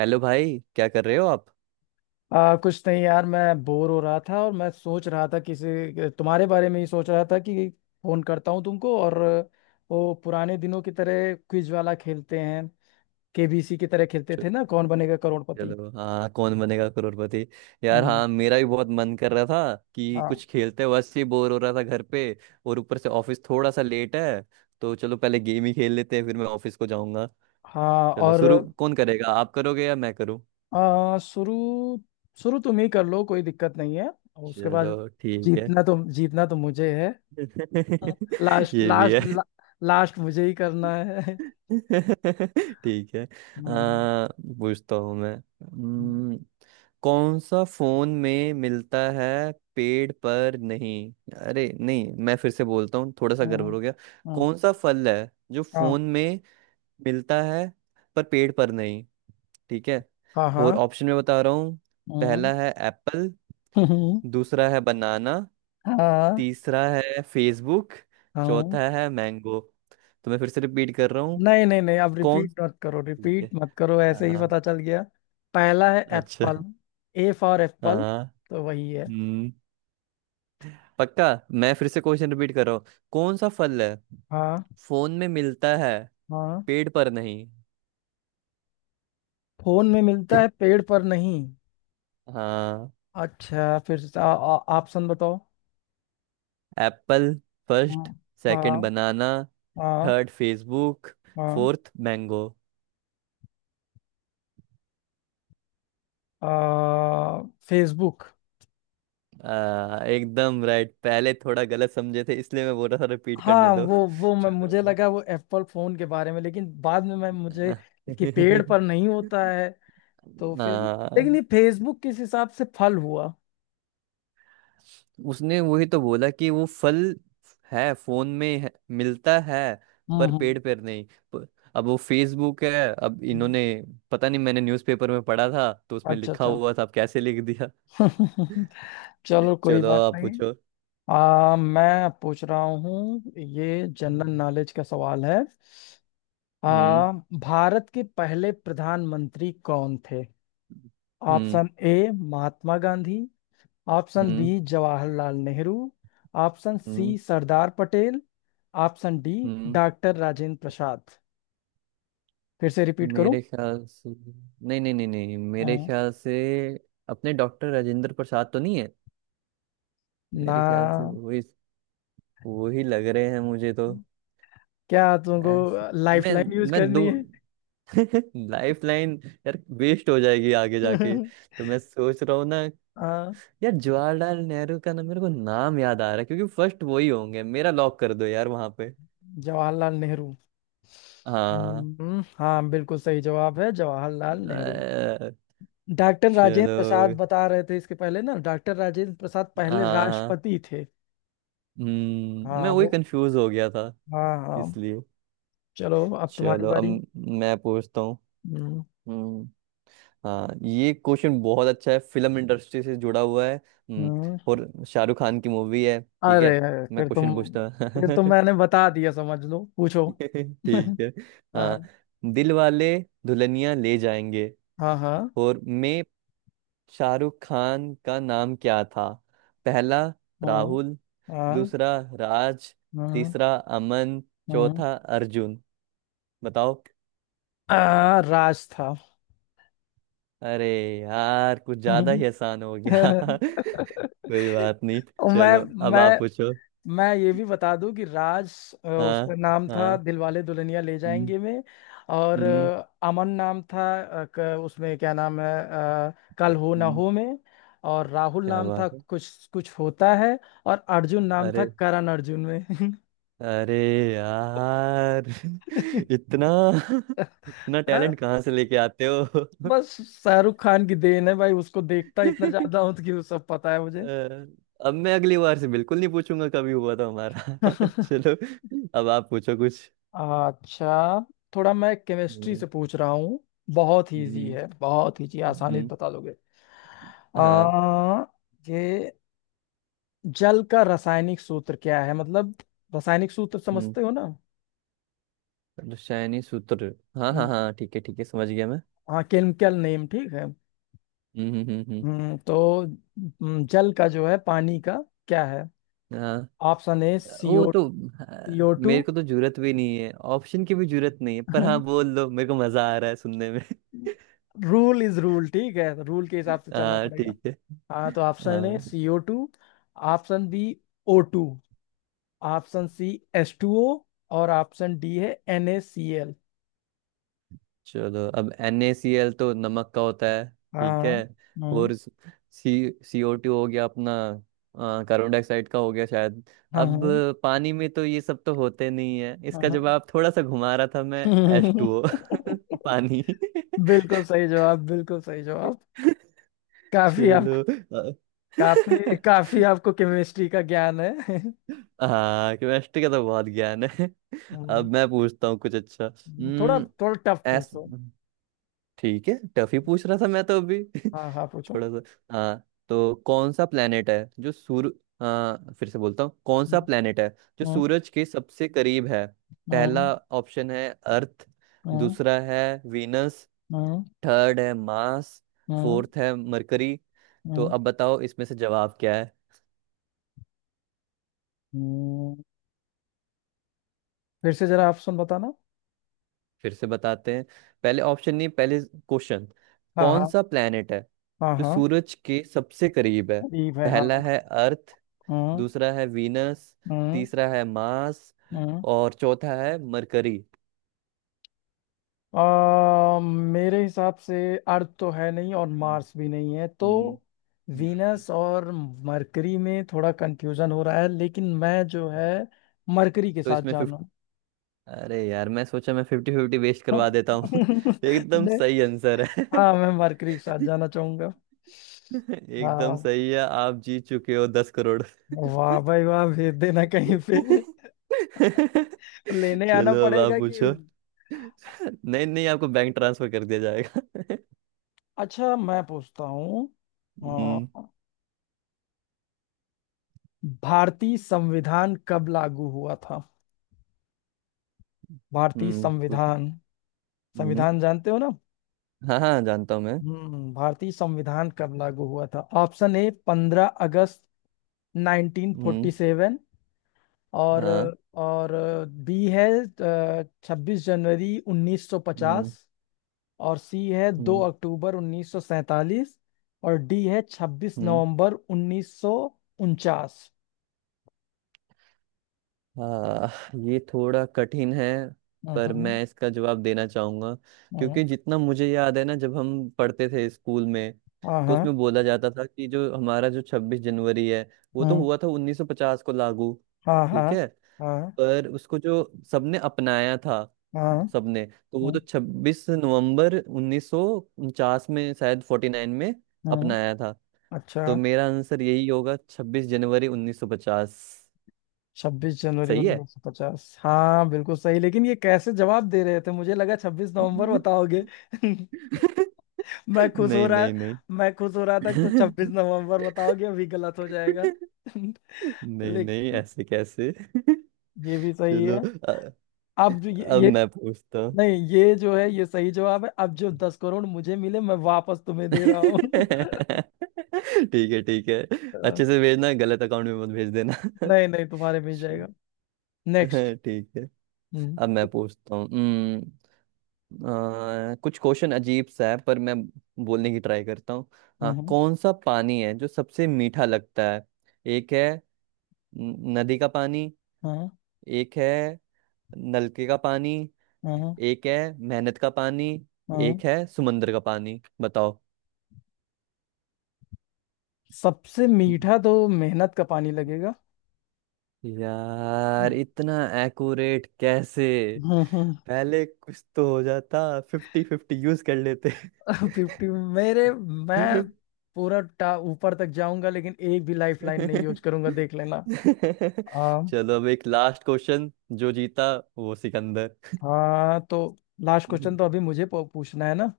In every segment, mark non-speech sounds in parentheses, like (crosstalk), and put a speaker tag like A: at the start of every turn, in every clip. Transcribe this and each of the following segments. A: Hello भाई, क्या कर रहे हो आप।
B: कुछ नहीं यार, मैं बोर हो रहा था और मैं सोच रहा था, किसी तुम्हारे बारे में ही सोच रहा था कि फोन करता हूँ तुमको। और वो पुराने दिनों की तरह क्विज वाला खेलते हैं, KBC की तरह खेलते थे
A: चल-
B: ना, कौन बनेगा करोड़पति।
A: चलो हाँ, कौन बनेगा करोड़पति। यार
B: हम्म।
A: हाँ, मेरा भी बहुत मन कर रहा था कि
B: हाँ।
A: कुछ खेलते, वैसे ही बोर हो रहा था घर पे। और ऊपर से ऑफिस थोड़ा सा लेट है, तो चलो पहले गेम ही खेल लेते हैं, फिर मैं ऑफिस को जाऊंगा।
B: हाँ।
A: चलो
B: और
A: शुरू, कौन करेगा, आप करोगे या मैं करूँ।
B: शुरू शुरू तुम ही कर लो, कोई दिक्कत नहीं है। और उसके बाद
A: चलो ठीक है।
B: जीतना तो मुझे है।
A: (laughs)
B: लास्ट
A: ये भी
B: लास्ट
A: है।
B: ला, लास्ट मुझे ही करना है। (laughs)
A: (laughs) ठीक है।
B: हम्म।
A: पूछता हूँ मैं।
B: हम्म।
A: कौन सा फोन में मिलता है, पेड़ पर नहीं। अरे नहीं, मैं फिर से बोलता हूँ, थोड़ा सा
B: हम्म,
A: गड़बड़ हो गया।
B: हम्म,
A: कौन सा फल है जो
B: हाँ।
A: फोन में मिलता है पर पेड़ पर नहीं। ठीक है,
B: हाँ। हाँ।
A: और ऑप्शन में बता रहा हूँ।
B: हम्म।
A: पहला है एप्पल।
B: हम्म,
A: दूसरा है बनाना।
B: हाँ।
A: तीसरा है फेसबुक।
B: हाँ।
A: चौथा है मैंगो। तो मैं फिर से रिपीट कर रहा हूँ।
B: नहीं नहीं नहीं, अब
A: कौन।
B: रिपीट मत करो,
A: ठीक है,
B: रिपीट मत करो, ऐसे ही
A: हाँ।
B: पता चल गया। पहला है
A: अच्छा।
B: एप्पल। ए फॉर एप्पल,
A: हाँ।
B: तो वही है।
A: हम्म। पक्का। मैं फिर से क्वेश्चन रिपीट कर रहा हूँ। कौन सा फल है
B: हाँ।
A: फोन में मिलता है
B: हाँ।
A: पेड़ पर नहीं।
B: फोन में मिलता है, पेड़ पर नहीं।
A: हाँ।
B: अच्छा, फिर से ऑप्शन बताओ।
A: एप्पल
B: हाँ।
A: फर्स्ट। सेकंड
B: हाँ।
A: बनाना।
B: हाँ।
A: Third Facebook.
B: हाँ।
A: Fourth mango.
B: आ, फेसबुक।
A: एकदम राइट। पहले थोड़ा गलत समझे थे, इसलिए मैं बोल रहा था रिपीट करने
B: हाँ
A: दो।
B: वो मैं, मुझे
A: चलो।
B: लगा वो एप्पल फोन के बारे में, लेकिन बाद में मैं, मुझे कि पेड़
A: (laughs)
B: पर नहीं होता है। तो फिर लेकिन
A: हाँ।
B: ये फेसबुक किस हिसाब से फल हुआ?
A: उसने वही तो बोला कि वो फल है, फोन में है, मिलता है,
B: हम्म।
A: पर पेड़ पर नहीं। प- अब वो फेसबुक है। अब
B: हम्म।
A: इन्होंने पता नहीं, मैंने न्यूज़पेपर में पढ़ा था तो उसमें
B: अच्छा
A: लिखा
B: अच्छा।
A: हुआ था, अब कैसे लिख दिया।
B: (laughs) चलो,
A: (laughs)
B: कोई
A: चलो,
B: बात
A: आप
B: नहीं।
A: पूछो।
B: मैं पूछ रहा हूँ, ये जनरल नॉलेज का सवाल है।
A: हम्म।
B: आ, भारत के पहले प्रधानमंत्री कौन थे?
A: हम्म।
B: Option A Mahatma Gandhi. Option B
A: हम्म।
B: जवाहरलाल नेहरू। ऑप्शन सी
A: हम्म।
B: सरदार पटेल। ऑप्शन डी
A: हम्म।
B: डॉक्टर राजेंद्र प्रसाद। फिर से रिपीट करूँ?
A: मेरे ख्याल से, नहीं नहीं नहीं नहीं, मेरे ख्याल से अपने डॉक्टर राजेंद्र प्रसाद तो नहीं है।
B: ना,
A: मेरे ख्याल से वही, वही लग रहे हैं मुझे तो।
B: क्या तुमको
A: ऐस-
B: लाइफ
A: मैं
B: लाइन यूज
A: मैं दो
B: करनी है?
A: (laughs) Life line. यार वेस्ट हो जाएगी आगे जाके।
B: (laughs)
A: तो मैं सोच रहा हूँ ना।
B: हाँ,
A: यार, जवाहरलाल नेहरू का ना मेरे को नाम याद आ रहा है क्योंकि फर्स्ट वही होंगे, मेरा लॉक कर दो यार वहां पे।
B: जवाहरलाल नेहरू।
A: हाँ।
B: हाँ, बिल्कुल सही जवाब है, जवाहरलाल नेहरू।
A: अ,
B: डॉक्टर राजेंद्र
A: चलो।
B: प्रसाद बता रहे थे इसके पहले ना, डॉक्टर राजेंद्र प्रसाद पहले
A: हाँ।
B: राष्ट्रपति थे।
A: हम्म, मैं
B: हाँ
A: वही
B: वो।
A: कंफ्यूज हो गया था
B: हाँ। हाँ।
A: इसलिए।
B: चलो, अब तुम्हारी
A: चलो अब
B: बारी।
A: मैं पूछता हूँ।
B: हम्म।
A: हम्म, हाँ ये क्वेश्चन बहुत अच्छा है, फिल्म इंडस्ट्री से जुड़ा हुआ है।
B: हम्म।
A: और शाहरुख खान की मूवी है। ठीक
B: अरे
A: है,
B: अरे,
A: मैं
B: फिर तुम,
A: क्वेश्चन पूछता हूँ।
B: मैंने
A: (laughs)
B: बता दिया, समझ लो पूछो। (laughs)
A: ठीक है। हाँ।
B: हाँ।
A: दिल वाले दुल्हनिया ले जाएंगे
B: हाँ। हाँ।
A: और में शाहरुख खान का नाम क्या था। पहला
B: हाँ।
A: राहुल।
B: हाँ।
A: दूसरा राज।
B: हाँ।
A: तीसरा अमन।
B: हाँ।
A: चौथा अर्जुन। बताओ।
B: राज था।
A: अरे यार, कुछ ज्यादा ही आसान हो गया। (laughs) कोई बात नहीं।
B: मैं
A: चलो अब
B: मैं
A: आप पूछो।
B: मैं ये भी बता दूं कि राज,
A: हाँ।
B: उसका नाम था
A: हाँ।
B: दिलवाले दुल्हनिया ले
A: हम्म।
B: जाएंगे में। और
A: हम्म।
B: अमन नाम था। उसमें क्या नाम है? कल हो ना
A: हम्म,
B: हो में। और राहुल
A: क्या
B: नाम था
A: बात है।
B: कुछ कुछ होता है। और अर्जुन नाम था
A: अरे।
B: करण अर्जुन में।
A: अरे यार। (laughs)
B: (laughs)
A: इतना (laughs) इतना
B: हाँ,
A: टैलेंट कहाँ से लेके आते हो।
B: बस शाहरुख खान की देन है भाई, उसको देखता इतना ज्यादा
A: (laughs)
B: हूं तो कि वो सब पता है मुझे।
A: अ, अब मैं अगली बार से बिल्कुल नहीं पूछूंगा, कभी हुआ था हमारा। (laughs)
B: (laughs)
A: चलो अब आप पूछो कुछ।
B: अच्छा, थोड़ा मैं केमिस्ट्री
A: हम्म।
B: से पूछ रहा हूँ। बहुत इजी
A: हम्म।
B: है, बहुत इजी, आसानी से
A: हम्म,
B: बता लोगे।
A: हाँ
B: आ, ये जल का रासायनिक सूत्र क्या है? मतलब, रासायनिक सूत्र समझते हो ना?
A: रसायनी सूत्र, हाँ हाँ
B: हम्म,
A: हाँ ठीक है ठीक है, समझ गया मैं।
B: हाँ केमिकल नेम, ठीक है।
A: हम्म। हम्म। हम्म।
B: तो जल का जो है, पानी का क्या है?
A: हाँ।
B: ऑप्शन ए
A: वो
B: सीओ
A: तो हाँ,
B: CO2।
A: मेरे को तो जरूरत भी नहीं है, ऑप्शन की भी जरूरत नहीं है पर हाँ
B: (laughs)
A: बोल दो, मेरे को मजा आ रहा है सुनने में।
B: रूल इज रूल, ठीक है, रूल के हिसाब
A: (laughs)
B: से चलना
A: हाँ
B: पड़ेगा।
A: ठीक है।
B: हाँ, तो ऑप्शन ए
A: हाँ।
B: CO2। Option B O2। Option C S2O। और ऑप्शन डी है NaCl।
A: चलो, अब NaCl तो नमक का होता है। ठीक है।
B: हाँ। हाँ।
A: और सी CO2 हो गया अपना। कार्बन डाइऑक्साइड का हो गया शायद। अब
B: हाँ।
A: पानी में तो ये सब तो होते नहीं है,
B: हाँ।
A: इसका
B: हाँ।
A: जवाब थोड़ा सा घुमा रहा था मैं। H2O।
B: (laughs)
A: (laughs) पानी।
B: बिल्कुल सही जवाब, बिल्कुल सही जवाब। काफी आपको
A: चलो। अ-
B: काफी काफी
A: (laughs)
B: आपको केमिस्ट्री का ज्ञान है। (laughs)
A: हाँ केमिस्ट्री का तो बहुत ज्ञान है। अब
B: हम्म,
A: मैं पूछता हूँ कुछ अच्छा।
B: थोड़ा
A: हम्म।
B: थोड़ा टफ
A: एस
B: पूछो।
A: ठीक है, टफ ही पूछ रहा था मैं तो अभी।
B: हाँ। हाँ,
A: (laughs)
B: पूछो।
A: थोड़ा सा। हाँ तो कौन सा प्लेनेट है जो सूर्य, हाँ फिर से बोलता हूँ कौन
B: हम्म,
A: सा प्लेनेट है जो
B: हम्म,
A: सूरज के सबसे करीब है।
B: हम्म,
A: पहला ऑप्शन है अर्थ।
B: हम्म,
A: दूसरा है वीनस। थर्ड है मार्स।
B: हम्म, हम्म,
A: फोर्थ है मरकरी। तो अब बताओ इसमें से जवाब क्या।
B: हम्म। फिर से जरा ऑप्शन बताना।
A: फिर से बताते हैं। पहले ऑप्शन नहीं, पहले क्वेश्चन।
B: हाँ।
A: कौन
B: हाँ।
A: सा प्लेनेट है
B: हाँ।
A: जो
B: हाँ।
A: सूरज के सबसे करीब है।
B: अदीब है
A: पहला
B: हाँ।
A: है अर्थ।
B: हम्म।
A: दूसरा है वीनस।
B: हम्म।
A: तीसरा है मार्स।
B: हम्म।
A: और चौथा है मरकरी।
B: मेरे हिसाब से अर्थ तो है नहीं और
A: हम्म,
B: मार्स भी नहीं है, तो
A: हम्म, हम्म।
B: वीनस और मरकरी में थोड़ा कंफ्यूजन हो रहा है, लेकिन मैं जो है मरकरी के
A: तो
B: साथ
A: इसमें फिफ्ट
B: जाना।
A: अरे यार, मैं सोचा मैं फिफ्टी फिफ्टी वेस्ट करवा
B: (laughs)
A: देता हूँ। (laughs) एकदम
B: नहीं,
A: सही आंसर है।
B: हाँ मैं मरकरी के साथ जाना चाहूंगा।
A: (laughs) एकदम
B: हाँ,
A: सही है, आप जीत चुके हो 10 करोड़।
B: वाह भाई वाह, भेज देना कहीं पे।
A: (laughs)
B: (laughs) लेने आना
A: चलो अब आप
B: पड़ेगा कि।
A: पूछो। नहीं नहीं, आपको बैंक ट्रांसफर कर दिया जाएगा। (laughs)
B: अच्छा, मैं पूछता हूँ,
A: हम्म।
B: भारतीय संविधान कब लागू हुआ था? भारतीय
A: हम्म पु-
B: संविधान,
A: हम्म,
B: संविधान जानते हो ना?
A: हाँ हाँ जानता हूँ मैं।
B: हम्म, भारतीय संविधान कब लागू हुआ था? ऑप्शन ए पंद्रह अगस्त नाइनटीन फोर्टी
A: हम्म।
B: सेवन और
A: हाँ।
B: और बी है छब्बीस जनवरी उन्नीस सौ
A: हम्म।
B: पचास और सी है दो
A: हम्म।
B: अक्टूबर उन्नीस सौ सैतालीस और डी है छब्बीस
A: हम्म।
B: नवंबर उन्नीस सौ उनचास
A: हाँ ये थोड़ा कठिन है।
B: हम्म।
A: पर मैं इसका जवाब देना चाहूंगा,
B: हम्म,
A: क्योंकि जितना मुझे याद है ना जब हम पढ़ते थे स्कूल में,
B: हाँ।
A: तो
B: हाँ।
A: उसमें बोला जाता था कि जो हमारा जो 26 जनवरी है, वो तो
B: हम्म,
A: हुआ था 1950 को लागू।
B: हाँ। हाँ।
A: ठीक है।
B: हाँ।
A: पर उसको जो सबने अपनाया था, सबने तो वो तो
B: हाँ।
A: 26 नवंबर 1949 में, शायद 49 में
B: हम्म।
A: अपनाया था।
B: अच्छा,
A: तो मेरा आंसर यही होगा 26 जनवरी 1950।
B: छब्बीस जनवरी
A: सही है।
B: उन्नीस सौ पचास हाँ बिल्कुल सही। लेकिन ये कैसे जवाब दे रहे थे, मुझे लगा 26 नवंबर
A: (laughs)
B: बताओगे। (laughs) मैं खुश हो
A: नहीं
B: रहा
A: नहीं नहीं।
B: मैं खुश हो रहा था कि तो 26 नवंबर बताओगे, अभी गलत हो जाएगा। (laughs)
A: (laughs) नहीं नहीं,
B: लेकिन
A: ऐसे कैसे। (laughs)
B: ये भी सही
A: चलो।
B: है।
A: अ-
B: अब जो ये,
A: अब
B: ये
A: मैं पूछता हूँ।
B: नहीं, ये जो है ये सही जवाब है। अब जो 10 करोड़ मुझे मिले, मैं वापस तुम्हें
A: (laughs)
B: दे रहा हूँ। (laughs)
A: ठीक है ठीक है। अच्छे से भेजना, गलत अकाउंट में मत भेज देना।
B: नहीं नहीं, तुम्हारे मिल जाएगा।
A: (laughs) (laughs)
B: नेक्स्ट।
A: है, ठीक है।
B: हम्म।
A: अब मैं पूछता हूँ। कुछ क्वेश्चन अजीब सा है, पर मैं बोलने की ट्राई करता हूँ। हाँ
B: हम्म।
A: कौन सा पानी है जो सबसे मीठा लगता है। एक है नदी का पानी।
B: हम्म।
A: एक है नलके का पानी।
B: हम्म।
A: एक है मेहनत का पानी।
B: हम्म।
A: एक है समुंदर का पानी, बताओ।
B: सबसे मीठा तो मेहनत का पानी लगेगा।
A: यार इतना एक्यूरेट कैसे।
B: हम्म। हम्म।
A: पहले कुछ तो हो जाता, फिफ्टी फिफ्टी यूज कर लेते।
B: (laughs) फिफ्टी। मेरे मैं
A: (laughs)
B: पूरा टा ऊपर तक जाऊंगा, लेकिन एक भी लाइफ लाइन नहीं यूज
A: (laughs)
B: करूंगा, देख लेना। आ,
A: चलो, अब एक लास्ट क्वेश्चन, जो जीता वो सिकंदर।
B: हाँ, तो लास्ट क्वेश्चन
A: हम्म,
B: तो अभी मुझे पूछना है ना।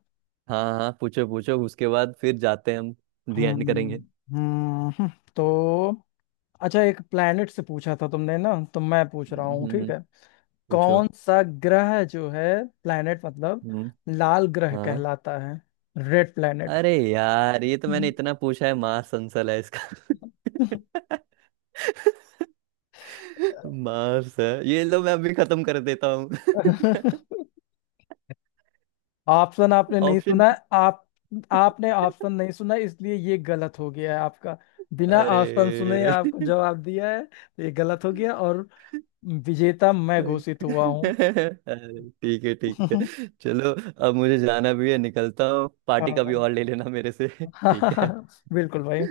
A: हाँ हाँ पूछो पूछो, उसके बाद फिर जाते हैं हम। दी
B: हम्म।
A: एंड करेंगे।
B: हम्म, हम्म, तो अच्छा, एक प्लेनेट से पूछा था तुमने ना, तो मैं पूछ रहा हूँ, ठीक
A: हम्म।
B: है।
A: पूछो।
B: कौन सा ग्रह जो है, प्लेनेट मतलब,
A: हम्म।
B: लाल ग्रह
A: हाँ।
B: कहलाता है? Red planet.
A: अरे यार, ये तो मैंने इतना
B: (laughs)
A: पूछा है, मार्स आंसर है इसका।
B: हम्म।
A: (laughs) मार्स है, ये लो मैं अभी खत्म कर देता हूँ। (laughs)
B: (laughs) ऑप्शन आपने नहीं
A: ऑप्शन।
B: सुना है, आप आपने ऑप्शन नहीं सुना, इसलिए ये गलत हो गया है आपका। बिना
A: अरे।
B: ऑप्शन सुने आपको जवाब दिया है तो ये गलत हो गया,
A: (laughs)
B: और विजेता मैं
A: अरे,
B: घोषित हुआ हूँ।
A: ठीक है ठीक
B: (laughs)
A: है। चलो, अब मुझे जाना भी है, निकलता हूँ पार्टी का भी,
B: हाँ,
A: और ले लेना मेरे से। ठीक है।
B: हाँ,
A: (laughs)
B: (laughs) बिल्कुल भाई।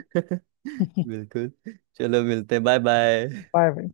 A: बिल्कुल। चलो मिलते हैं, बाय बाय।
B: बाय भाई।